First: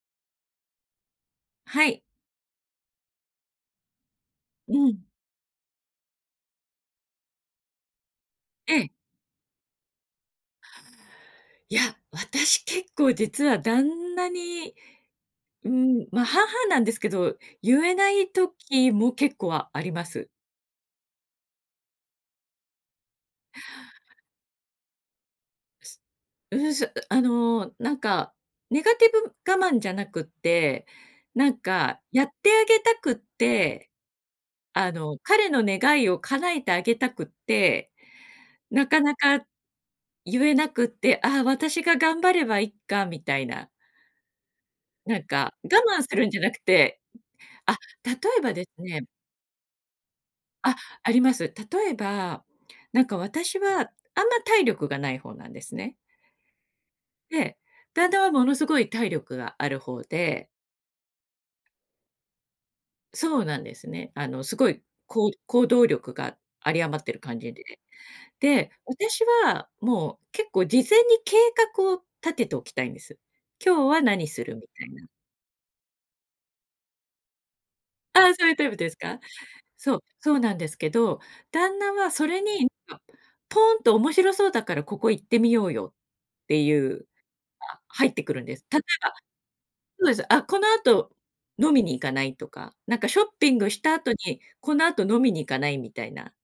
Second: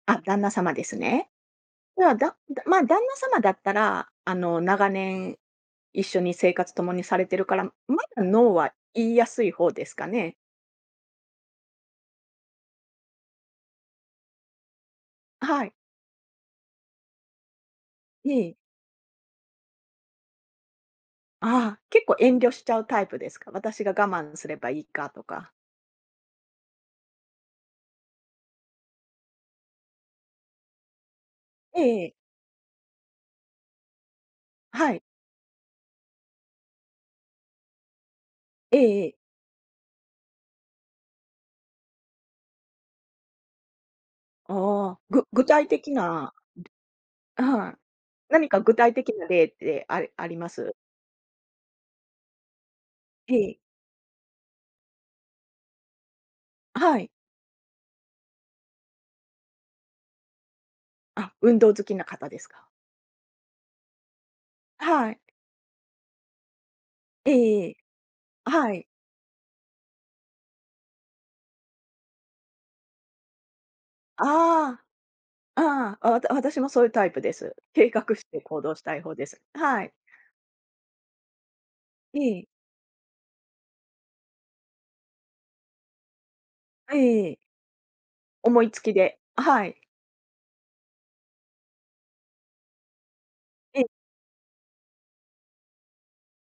あ、旦那様ですね。はい。では、だま、旦那様だったら、あのう長ん。年一緒に生活共にされてるから、まだノーはええ。言いやすい方ですかね？いや、私結構実は旦那にはうい。ん、ま、半々なんですけど、言えないええ。時も結構あります。あ、結構遠慮しちゃうタイプですか？私が我慢すればいいかとか。うーん、そあのなんか、ネガティブ我慢じゃなくって、なんえか、えええ。やってあげたくって、あはい。の、彼の願いを叶えてあげたくって、えなえかえなえ。か言えなくって、あ、私が頑張ればいっかみたいな。ああ、なんぐ具か、体我的慢するんなじゃなくてはあ、い、例え何ばかで具す体ね的な例ってああります？あ、あります。例えば、なんかええ。私は、あんま体力がない方なんですね。はい。で、旦那はものすごい体力がある方であ、運動好きな方ですか。そうなんですね。あのすごいはい。こう行動力が有り余ってる感じで。ええ。で、はい。私はもう結構事前に計画を立てておきたいんです。今日は何するみああ。たいな。ああ、わ私もそういうタイプです。計画あしあ、てそういう行タイ動プしでたすい方か？です。はい。そう、そうなんですけど、旦那はそえれえ。に、何か、ポーンと「面白そうだから、ここ行ってみようよ」っていうのええ。が入ってくるんで思す。い例つえば、きではい。そうです「あ、この後飲みに行かない？」とか。なんかショッピングしええ。た後にこの後飲みに行かないみたいな。